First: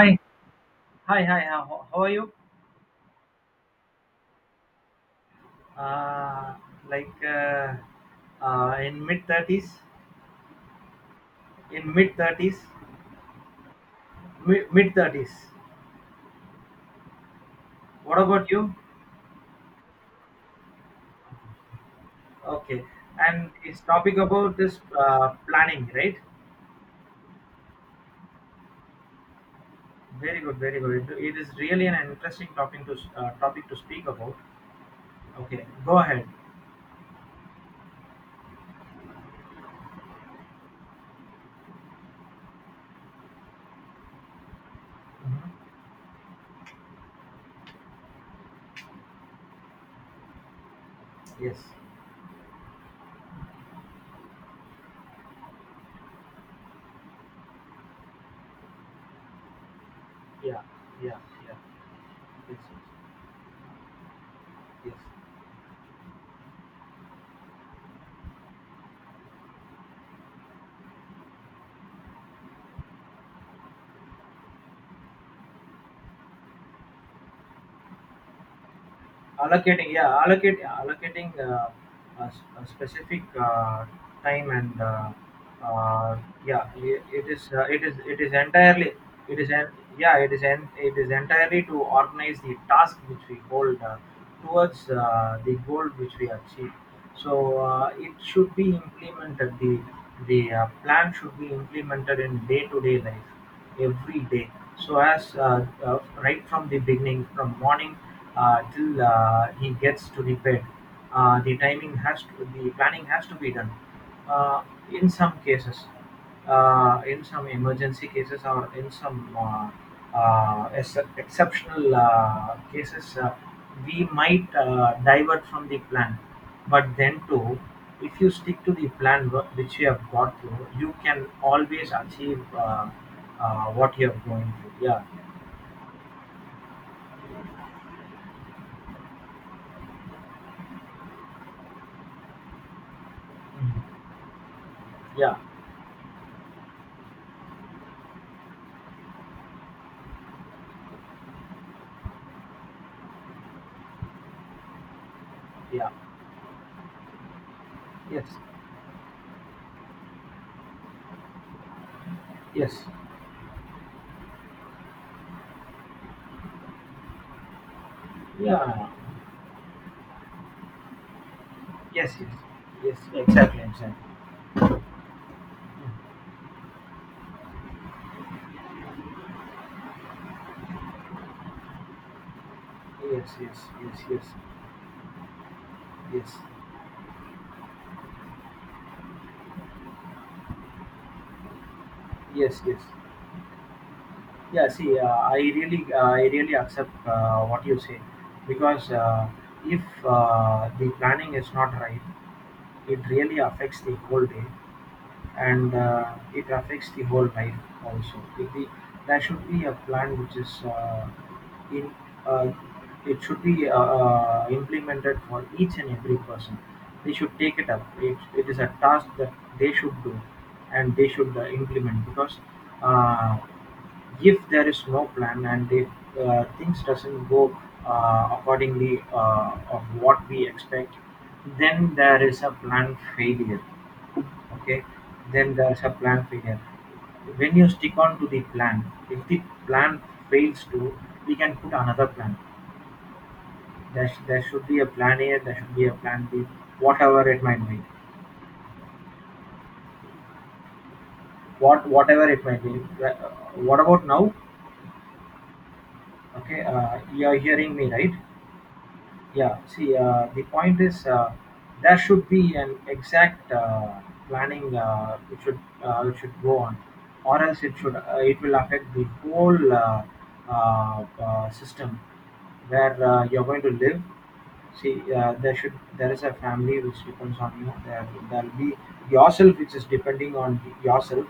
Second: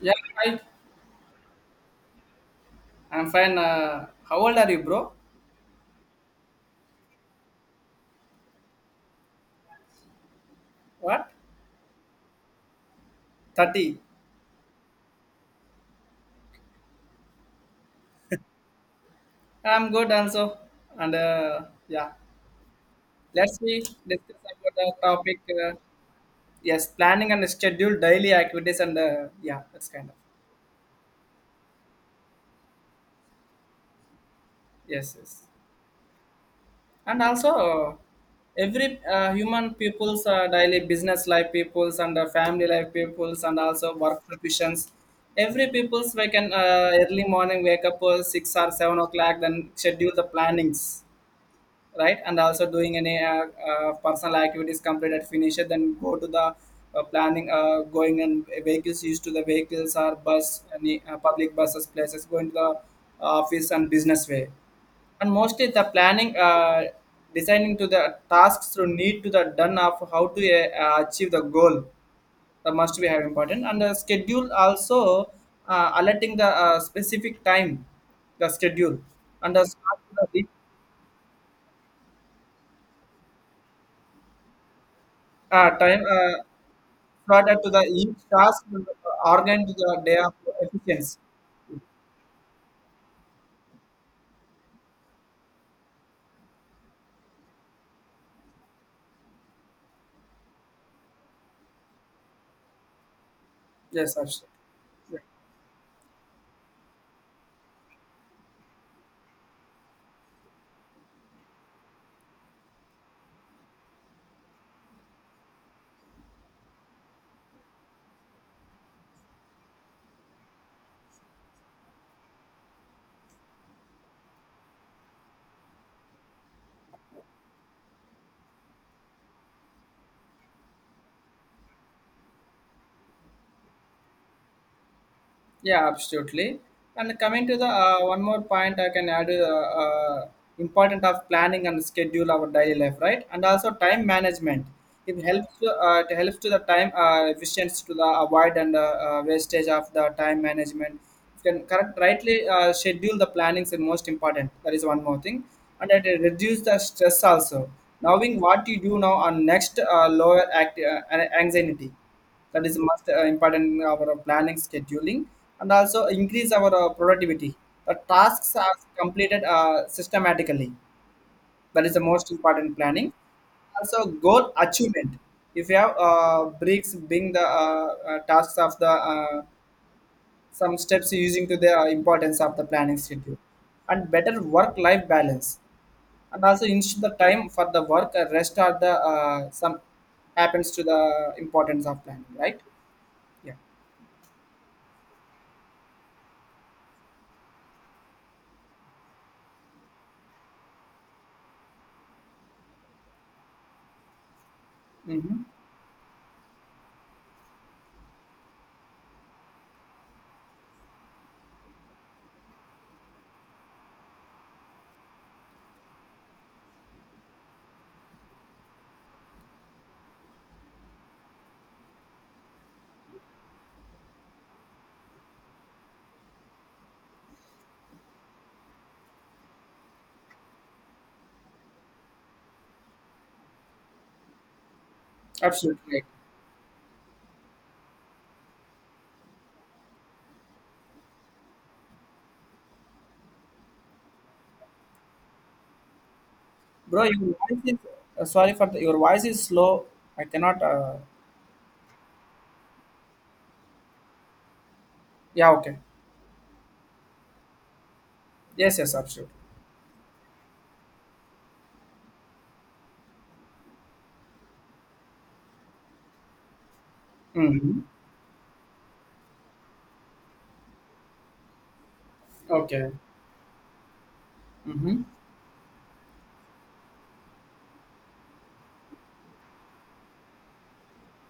Yeah, hi. Hi. How are you? I'm fine. How old are you, bro? Uh, like uh, uh, in mid thirties, What? in mid thirties, 30. mid thirties. What about you? I'm good also. And uh, yeah, Okay, and let's see. it's topic about Discuss about this the topic. Planning, right? Yes, planning and schedule daily activities and yeah, that's kind of. Very good, very good. It is really an interesting topic to topic to speak about. Yes, yes. Okay, go ahead. And also, every human people's daily business life peoples and family life peoples and also work professions, every Mhm. people's wake can early morning wake up 6 or 7 o'clock, then schedule the plannings, Yes. right, and also doing any personal activities, completed, finish it, then go to the planning, going and vehicles, used to the vehicles or bus, Yeah. any Yeah. public Yeah. buses places, going to Yes. the office and business way. Yes. And mostly the planning, designing to the tasks through need to the done of how to achieve the goal, that must be have important, and the schedule also alerting the specific time, the schedule and the Allocating, start yeah, to the re- allocate allocating a specific time and uh, time uh, yeah, it is further to the each it is task, entirely it is organ to en- the day yeah of it is efficiency. entirely to organize the task which we hold towards the goal which we achieve. So it should be implemented. The plan should be implemented in day to day life Yes, every absolutely. day. So as right from the beginning, from morning till he gets to the bed, the timing has to, the planning has to be done. Uh, in some cases, in some emergency cases or in some exceptional cases, we might divert from the plan. But then too, if you stick to the plan which you have got through, you can always achieve what you are going through. Yeah. Yeah, absolutely. And coming to the one more point, I can add important of planning and schedule our daily life, right? And also Mm. time management. Yeah, It helps to the time efficiency, to the avoid and wastage of the time management. You can correct rightly schedule the plannings is most important. That is one more thing, and yeah. it reduce the stress also. Yes, Knowing what you do now and next, lower anxiety, that is yes, most important in our planning scheduling. And also increase our productivity, the tasks are yeah. completed systematically, that is the Yes, yes. most important Yes, planning. exactly, exactly. Also goal achievement, if you have Mm. Breaks being the tasks of the some steps, using to the importance of the planning Yes, schedule, yes, yes, and yes, better work life balance, yes, and also ensure the time for the work rest, are the some happens to the importance of planning, right? yes, yes. Yeah. Yeah, see, I really accept what you say, because if the planning is not right, it really affects the whole day. Hmm. And it affects the whole life also. If the, There should be a plan which is in uh, it should be implemented for each and every person. They should take it up. It is a task that they should do, and they should implement, because uh, if there is no plan and if things doesn't go accordingly of what we expect, then there is a plan failure. Okay, then there's a Absolutely, plan failure when you stick on to the plan. If the plan fails to, we can put another plan there. There should be a plan a, there should be a plan b, right. Bro, whatever your it voice might is, be. Sorry for the, your voice is slow. I cannot, What, whatever it might be. Uh, what about now? yeah, okay. Okay, you are hearing me right? Yes, yes, absolutely. Yeah, see, the point is, there should be an exact planning which should go on, or else it Mm-hmm. should it will affect the whole system Okay. where you're going to live. Mm-hmm. See, there is a family which depends on you. There there'll be yourself which is depending on yourself.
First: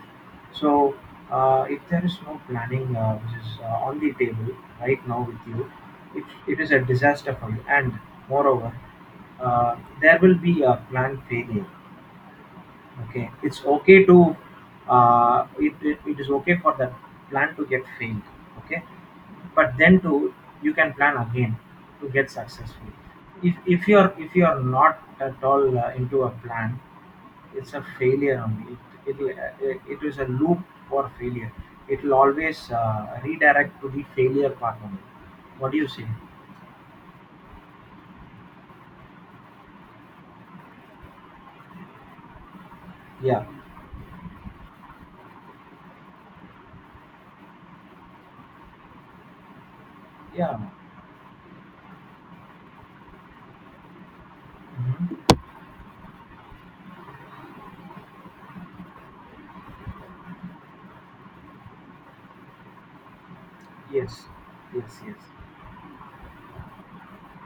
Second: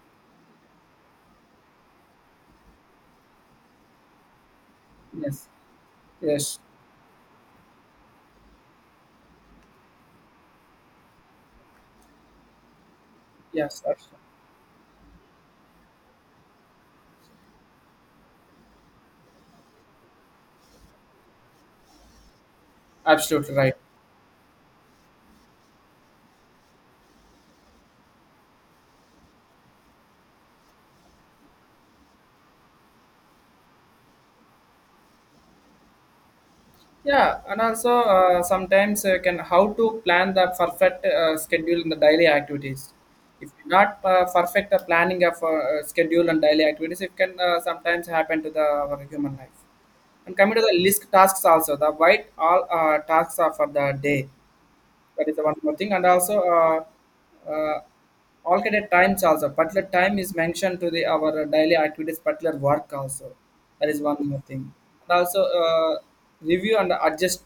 So if there is no planning which is on the table right now Yes, with you, it, yes, it is a disaster for you. And moreover, uh, there will be a plan failure. Okay, it's yes, okay absolutely. to it, it, it is okay for the plan to get failed. Okay, but then to, you can plan again to get successful. Absolutely If right. if you're, if you're not at all into a plan, it's a failure only. It, it it is a loop for failure. It will always redirect to the failure part only. What do you say? Yeah, and also, sometimes, can how to plan the perfect schedule in the daily activities. Yeah, If you not perfect the planning of schedule and daily activities, it can sometimes happen to the our human life. And coming yeah. to the list tasks also, the white all tasks are for the day, that Mhm. is one more thing. And also alternate times also, particular time is mentioned to the our daily activities particular work also, that is one Yes, more thing. yes, And yes, also review and adjust,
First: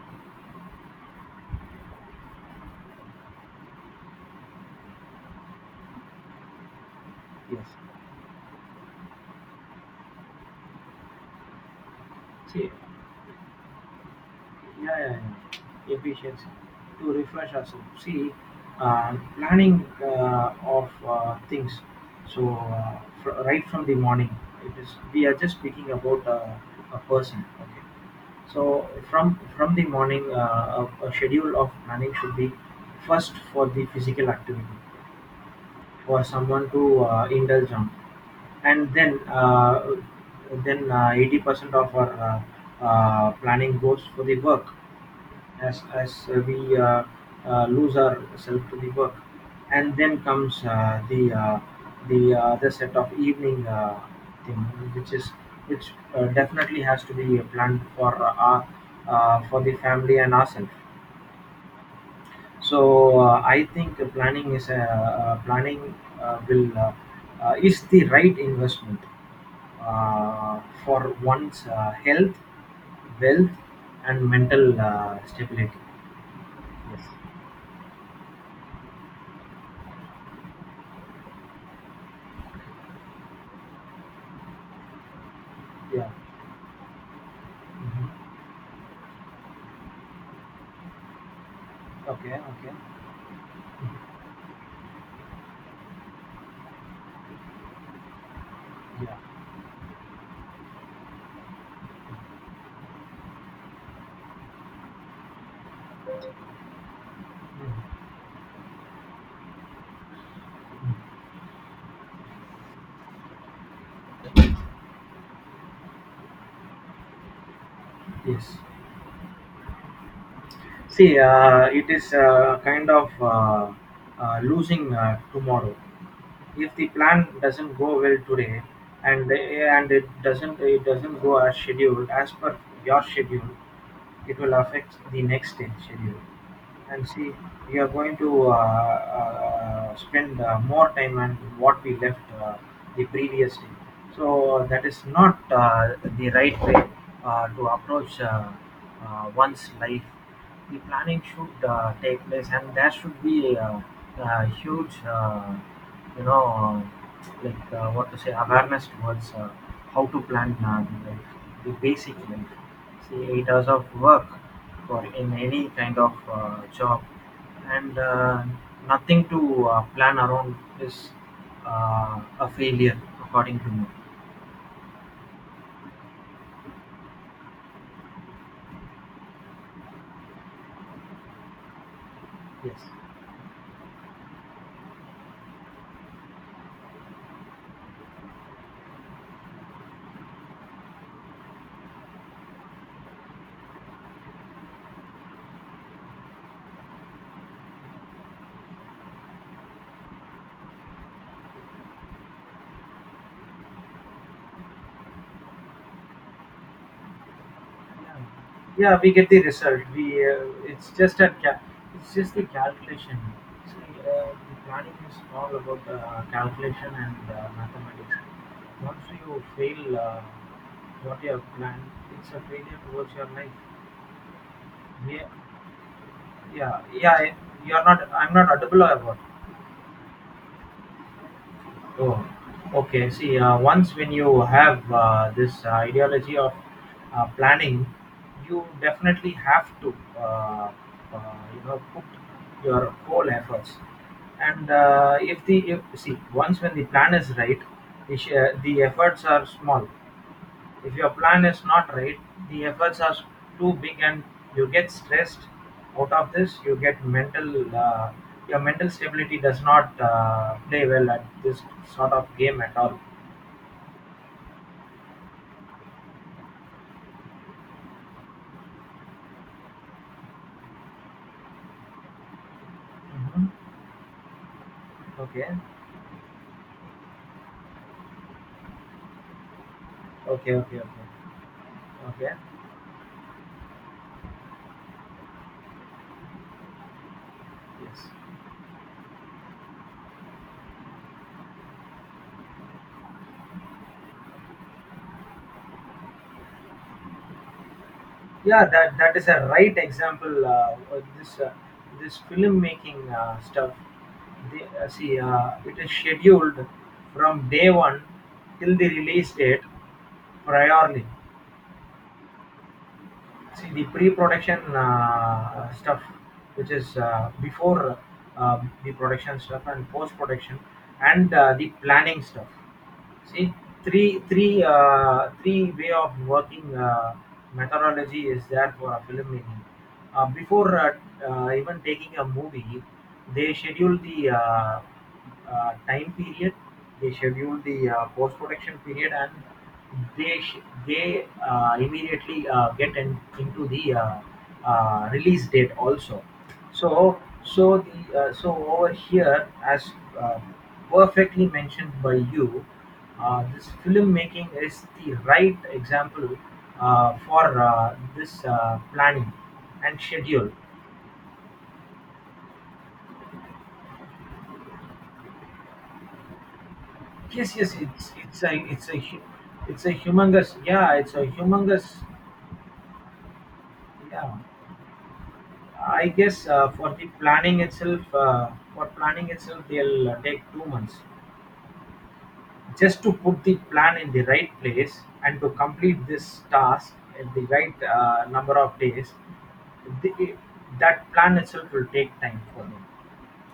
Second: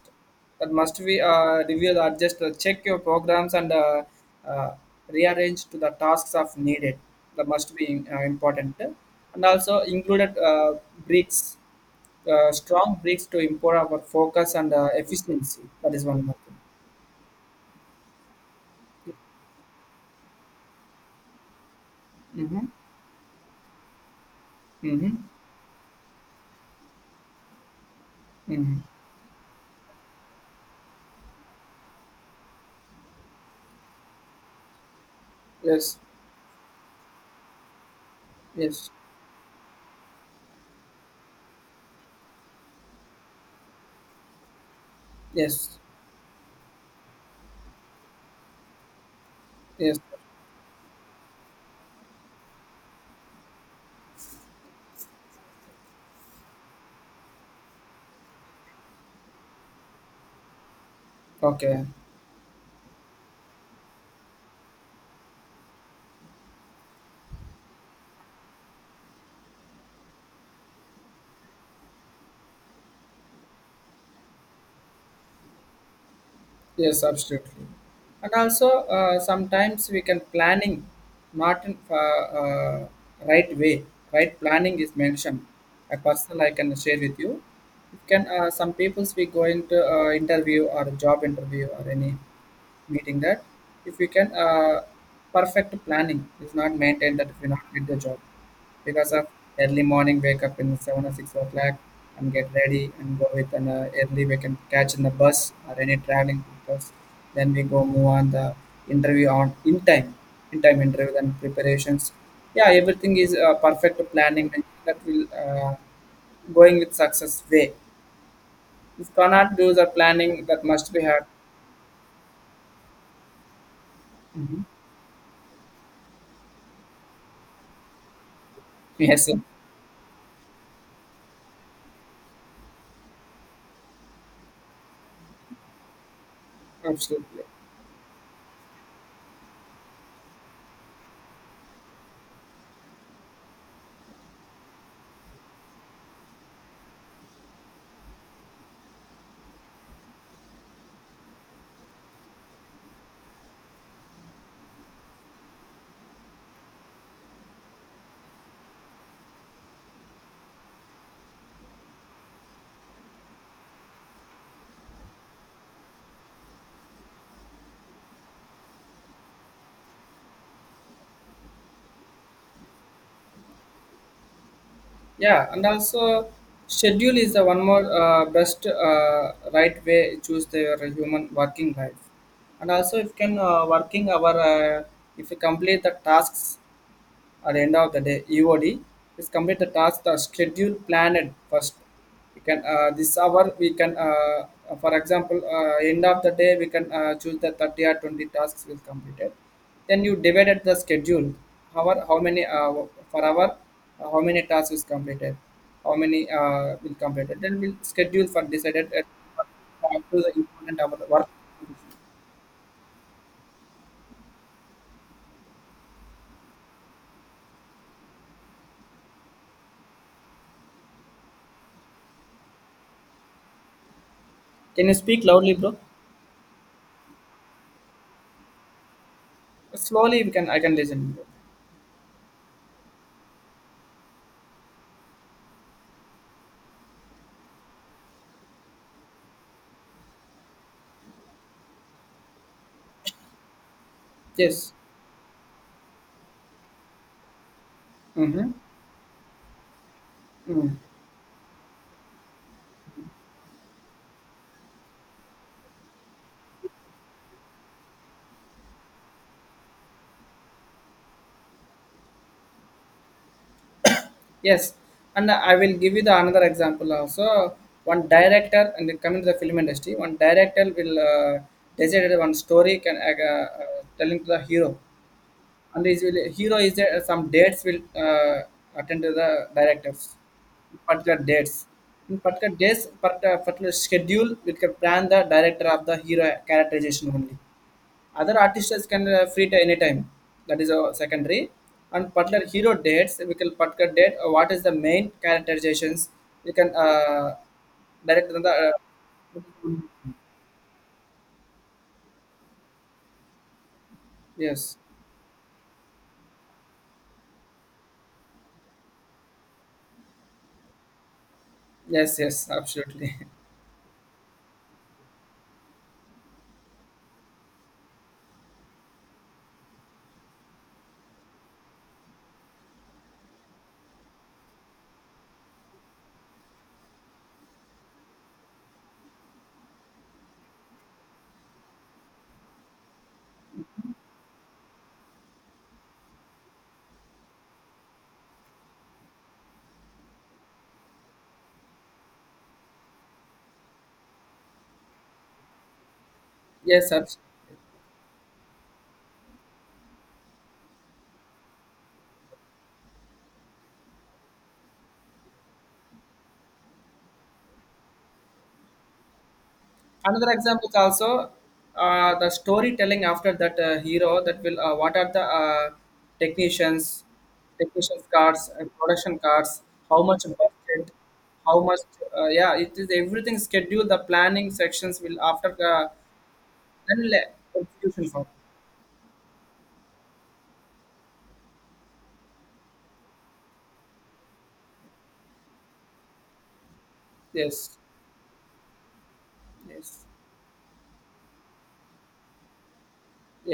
that must be review the adjust, check your programs and uh, rearrange to the tasks of needed, that yes. must be important. And also included breaks, See, strong breaks to improve our focus and yeah, yeah, efficiency, that yeah, is one more efficiency thing. to refresh ourselves. See, planning of things. So Hmm. Right from the morning, it is Mm-hmm. we are just speaking about a person. Okay. Mm-hmm. So from the morning, a schedule of planning should be first for the physical activity Yes, for someone to indulge on, yes, and then 80% of our planning goes for the work yes, as we lose ourselves to the work, and yes. then comes the other set of evening thing, which is which definitely has to be planned for for the family and ourselves. Okay. So I think the planning is planning will is the right investment for one's health, wealth, and mental stability. Yes, Yes. absolutely. And also, sometimes we can planning not in right way. Right planning is mentioned. A Yeah. personal I can share with you. It can Mhm. Some peoples we go into interview or job interview or any Okay, okay. meeting that, if we can perfect planning is not maintained, that if you not get the job because Yeah. of early morning wake up in 7 or 6 o'clock and get ready and go with an early we can catch in the bus or any traveling, because then we go Mhm. move on the interview on in time, in time interview, then preparations, yeah, everything is perfect planning, that will going with success way. Yes. If cannot do the planning, that must be See, had. It is kind of Mhm. losing tomorrow. If the plan doesn't go well today, Yes, and sir. It doesn't, it doesn't go as scheduled as per your schedule, it will affect the next day schedule. And see, Absolutely. we are going to spend more time on what we left the previous day. So that is not the right way to approach one's life. The planning should take place, and there should be a huge, you know, awareness towards how to plan the life, the basic life. See, 8 hours of work for in any kind of job, and nothing to plan around is a failure, according to me. Yeah, and also schedule is the one more best right way, choose their human working life. And Yes. also if can working our if you complete the tasks at the end of the day, EOD, is complete the task, the schedule planned first. We can this hour we can, for example, end of the day we can choose the 30 or 20 tasks will completed. Then you divided the schedule. However, how many for hour, how many tasks is completed, how many will completed, then we'll schedule for decided Yeah, at we get the result. We to the important hour work. It's just the calculation. See, the planning is all about calculation and mathematics. Once you fail what you have planned, it's a failure towards your life. Can you speak Yeah, loudly, bro? yeah, yeah. You're not. I'm not audible. About. Slowly, we can. I can listen. Oh, okay. See, once when you have this ideology of planning, you definitely have to, put your whole efforts. And Yes. If the if, see once when the plan is right, Mm-hmm. The efforts are small. Mm. If your plan is not right, the efforts are too big and you get stressed out of this. You get your mental stability does not play well at this sort of game at all. Yes, and I will give you the another example also. One director, and then coming to the film industry, one director will decided one story can Mhm. telling to the hero, Okay, and is will, hero is there, some dates will attend to the directors, okay, okay, particular okay, dates. In okay. particular dates, particular, particular schedule, we can plan the director of the hero characterization only, Yes. other artists can free to anytime, that is a secondary. And particular hero dates we can particular date, what is the main characterizations we can direct on the Yeah, that that is a right example. Of this this filmmaking stuff. They, yes, see, it is scheduled from day one till the release date priorly. yes, yes, absolutely. See, the pre-production stuff, which is before the production stuff and post-production and the planning stuff. See, three way of working methodology is there for a filmmaking. Before Even taking a movie, they schedule the time period, they schedule the post production period, and they immediately get in, into the release date also. Yes, So absolutely. so the so over here as uh, perfectly mentioned by you, this filmmaking is the right example for this planning and Another schedule. example is also, the storytelling, after that hero, that will what are the technicians, Yes, yes, technicians cards, it's production cards, it's a how much humongous, budget, yeah, it's a how much, humongous. Yeah it is everything scheduled, the Yeah. planning sections will after the, I guess execution for, for planning itself, they'll take 2 months, just to put the plan in the right place and to complete this task in the yes, right number of days. yes, The, that plan itself will take time for them,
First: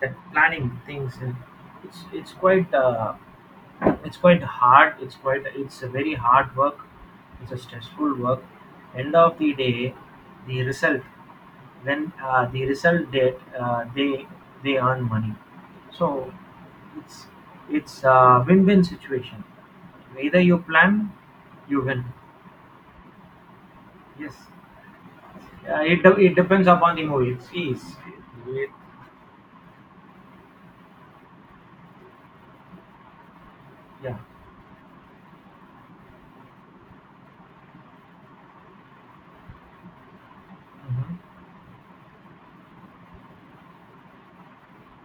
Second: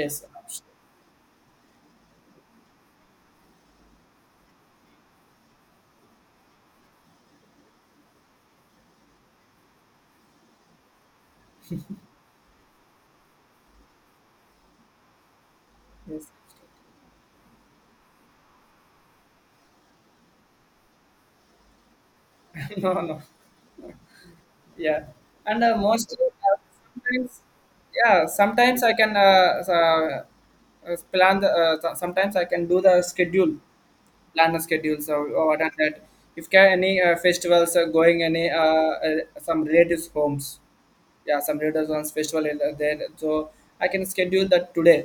that abs-, planning things, and it's it's quite uh, it's quite hard it's quite it's a very hard work, it's a stressful work. End of the day, the result, when the result date they earn money. So yes. it's it's a win-win situation. Either you plan, you win. No, no. Yes. Yeah, and mostly, It depends upon the sometimes, movie, it's easy. yeah, It, sometimes I can, plan the, sometimes I can do the schedule, yeah. plan the schedule so, or what are that, if can any festivals are going, any some relatives homes, Hmm. yeah, some relatives homes festival is there, so I can schedule that today,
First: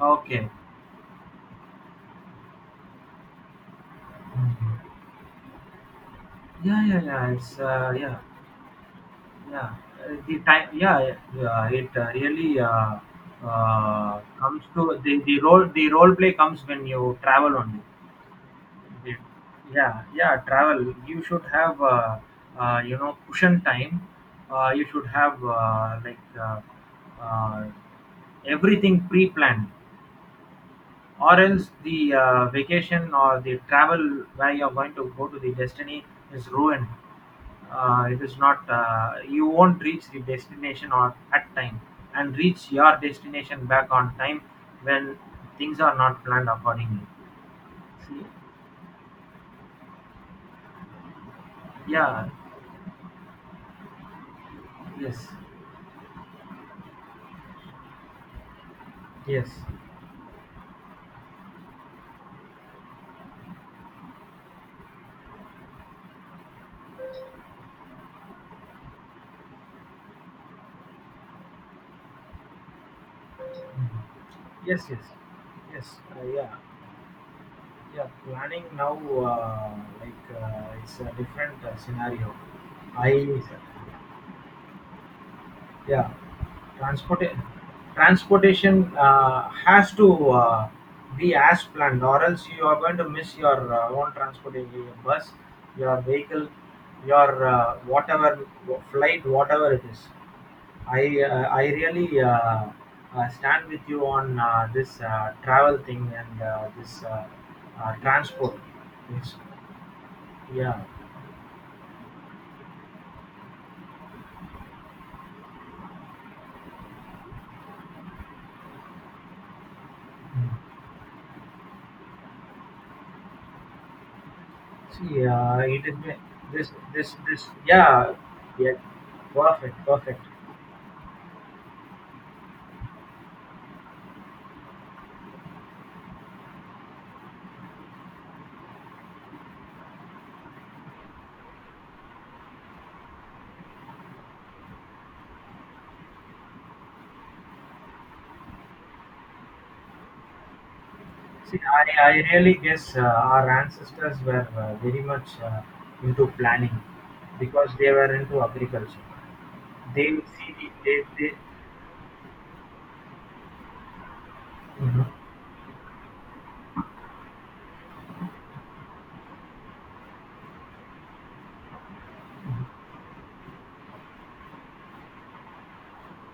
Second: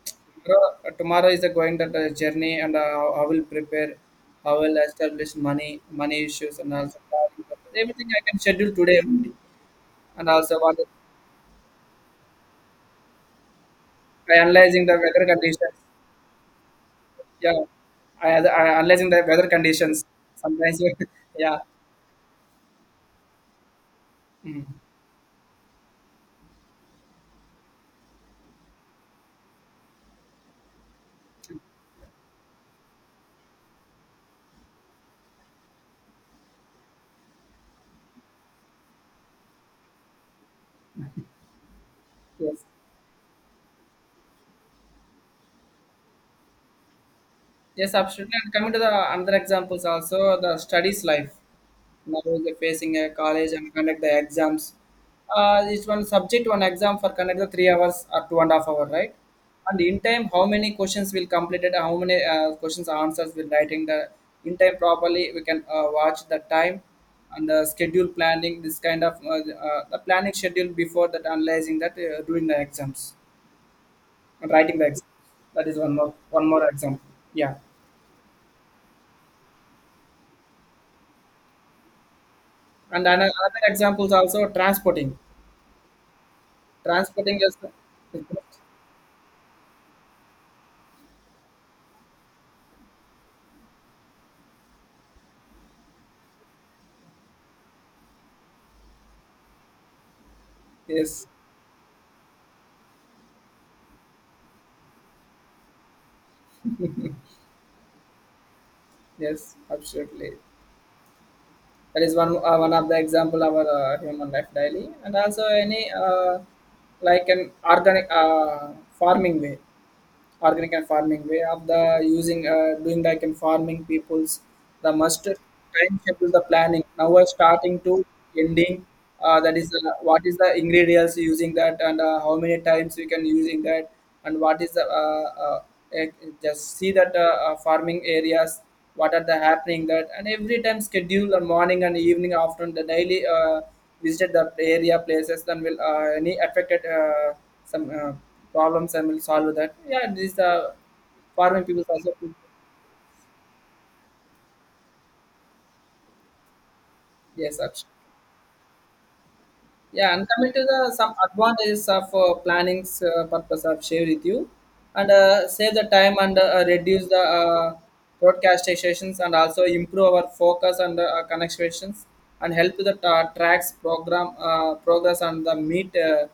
Okay. tomorrow, tomorrow is going that journey, and I will prepare, I will Mhm. establish money, issues, and Yeah, also yeah, yeah, it's everything yeah, I can schedule today only. yeah. And The also time, one, yeah, yeah. Yeah, it really uh, by comes to analyzing the the, weather conditions. the role play comes when you travel Yeah, only. I analyzing Ye- the weather Yeah, conditions yeah, sometimes. travel. You should Yeah. have, cushion time. Mm. You should have uh, everything pre-planned, or else the vacation or the travel where you're going to go to the destiny is ruined. It is not. You won't reach the destination or at time, and Yes. reach your destination back on time when things are not planned accordingly. Yes, See? absolutely. And coming to the another examples also, the studies life. Now Yeah. they're facing a college and conduct the exams. Yes. Each one subject, one exam, for conduct the 3 hours or two and a half hour, right? Yes, And in time, how many questions will completed, how many questions answers will writing the, in time properly. We can watch the time and the schedule planning. This kind of the planning schedule before that, analyzing that doing the exams and writing yes, the yes, exams. That is one yes. more, one Yeah, more example. Yeah, yeah. Planning now, it's a different scenario. and I Yes, yes. another examples also, transporting. Yeah, transporta- Transporting is, Transportation has to be as planned, or else you are going to miss your own transportation, your bus, your vehicle, your whatever flight, whatever it is. Yes, I really stand with you on this travel thing and this transport. It's, yes, absolutely. yeah. That is one one of the example of our human life daily. And also any like an organic farming way. Organic and farming way of the using doing, like in farming peoples, the must Yeah, it time is ma- schedule the this planning, now we're starting to yeah, yeah, ending, that is, perfect perfect. what is the ingredients using that, and how many times we can using that, and what is the eh, just see that, farming areas what are the happening that, and every time schedule and morning and evening afternoon, the daily visited the area places, then will any affected some problems, and will solve that. Yeah, this See, farming people also. I really guess our ancestors were very much into planning Yes, because absolutely. they were into agriculture. Yeah, They and would coming see to the the some they. advantages of planning's purpose I've shared with you, Mhm. and save the time, and reduce the broadcast stations, and also improve our focus and connections, and help the tracks program progress, and the meet uh,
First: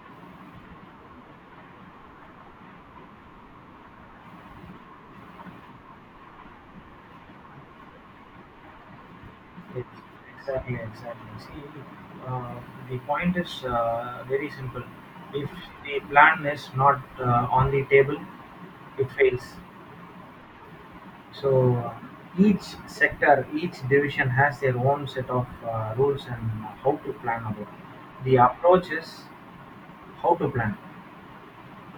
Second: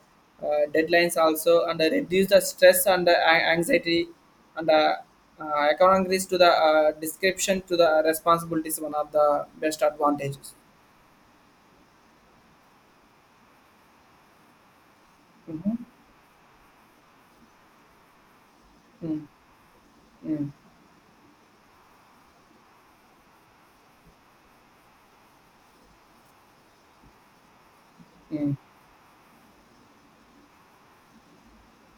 uh, deadlines also, and reduce the stress and an- anxiety, and according to the description to the responsibilities, one of the best Ex- advantages. exactly, exactly. See, uh, the point is very simple. If Mm-hmm. the plan is not on the table, it Mm-hmm. fails. So each sector, each division has their own set of rules and how to plan about. The Mm-hmm. approach is how to plan.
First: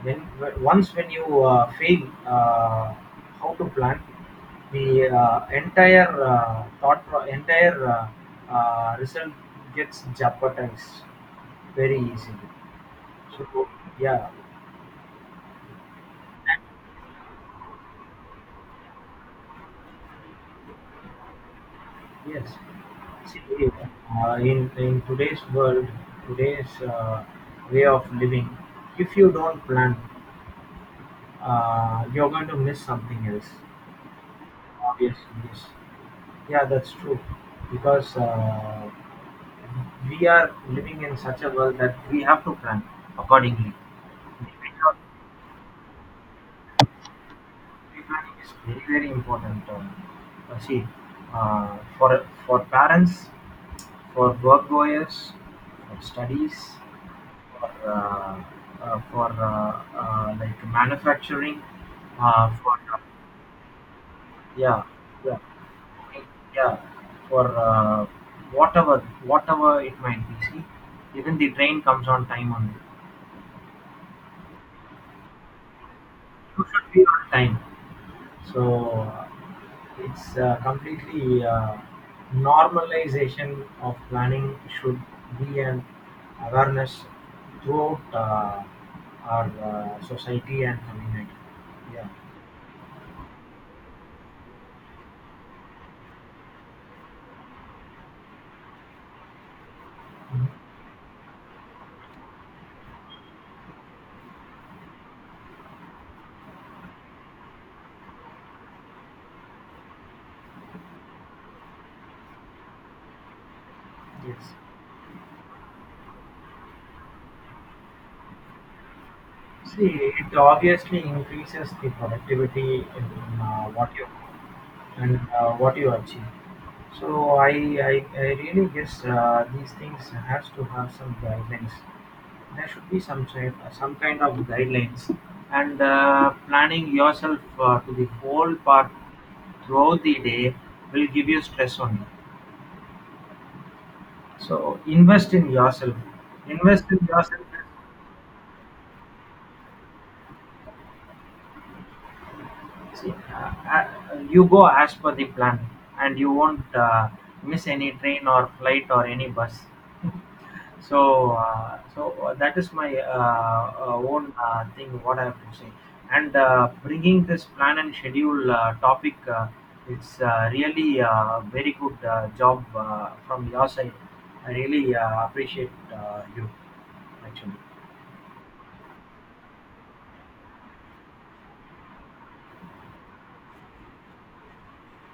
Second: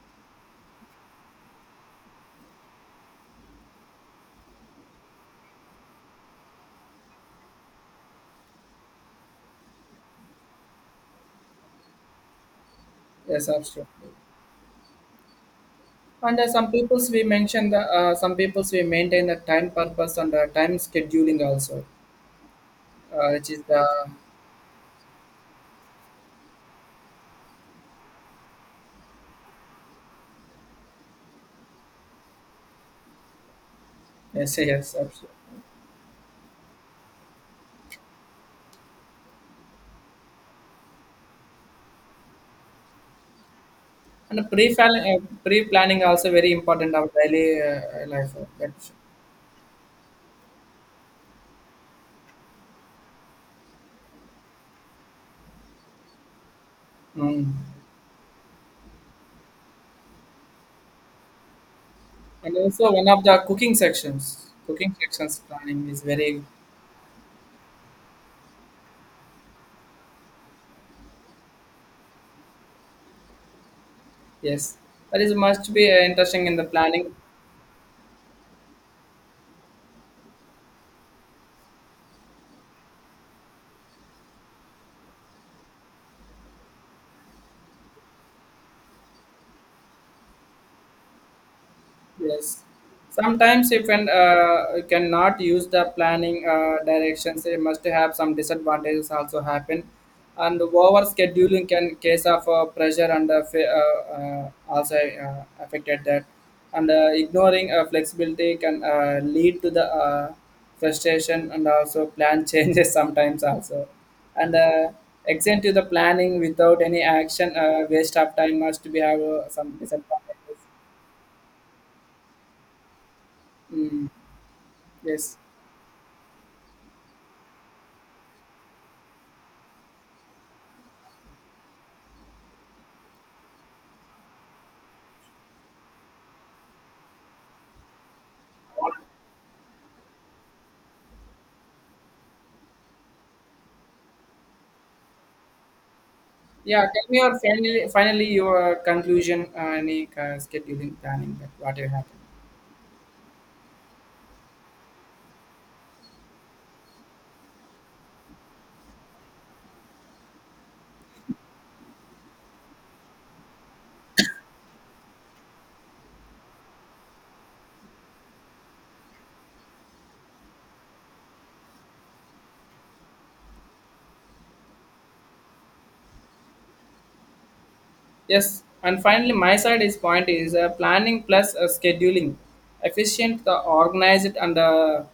Once when you fail, how to plan the entire entire result gets jeopardized very easily. Yes, So absolutely. yeah. And some peoples we mention the some peoples we maintain the time purpose and time scheduling also, Yes. See, which is the, in today's world, today's way of living, if you don't plan, you're going to miss something else. yes, yes, yes, Obviously, absolutely. yes. Yeah, that's true. Because we are living in such a world that we have to plan accordingly. And pre Pre. uh, pre planning also very important of daily Planning life. Is That, very very important. See, for parents, for work goers, for studies, mm. for uh, for like manufacturing, And for also one of the yeah, cooking sections yeah, planning is very, yeah, for whatever, whatever it might be. See, even the train comes on time only. yes. That is must be interesting in the You should be planning. on time. So it's completely normalization of planning should be an awareness throughout our society and community. Yeah. Yes. Sometimes if an cannot use the planning directions, it must have some disadvantages also happen. Mhm. And over scheduling can case of pressure and also affected that. And ignoring flexibility can lead to the frustration, and also plan changes sometimes also. And Yes. Extend to the planning without any action, waste of time must be have some See, it disadvantages. obviously increases the productivity in what you, Mm, and yes. What you achieve. So I really guess these things has to have some guidelines. There should be some type, some kind of guidelines, and planning yourself to the whole part throughout the day will give you stress only. So invest in yourself. Yeah, Invest in tell me your yourself. finally, finally your conclusion and the, scheduling planning that what you have. See, you go as per the plan, and you won't miss any train or flight or any bus. So, that is my own thing. What I have to say, and bringing this plan and schedule topic, it's really very good job from your side. I really appreciate you, actually. Yes, and finally my side is point is planning plus scheduling, efficient, the organized and the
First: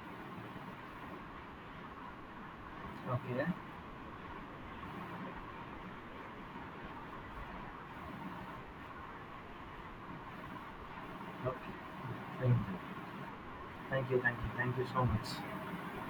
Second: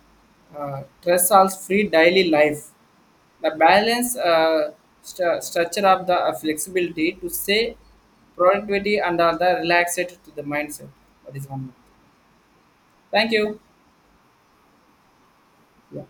stress also free daily life. Okay. The balance structure of the flexibility to say productivity and the relaxed to the mindset. That is one more. Okay. Thank you. Thank you. Thank you. Thank you. Thank you so much. Yeah.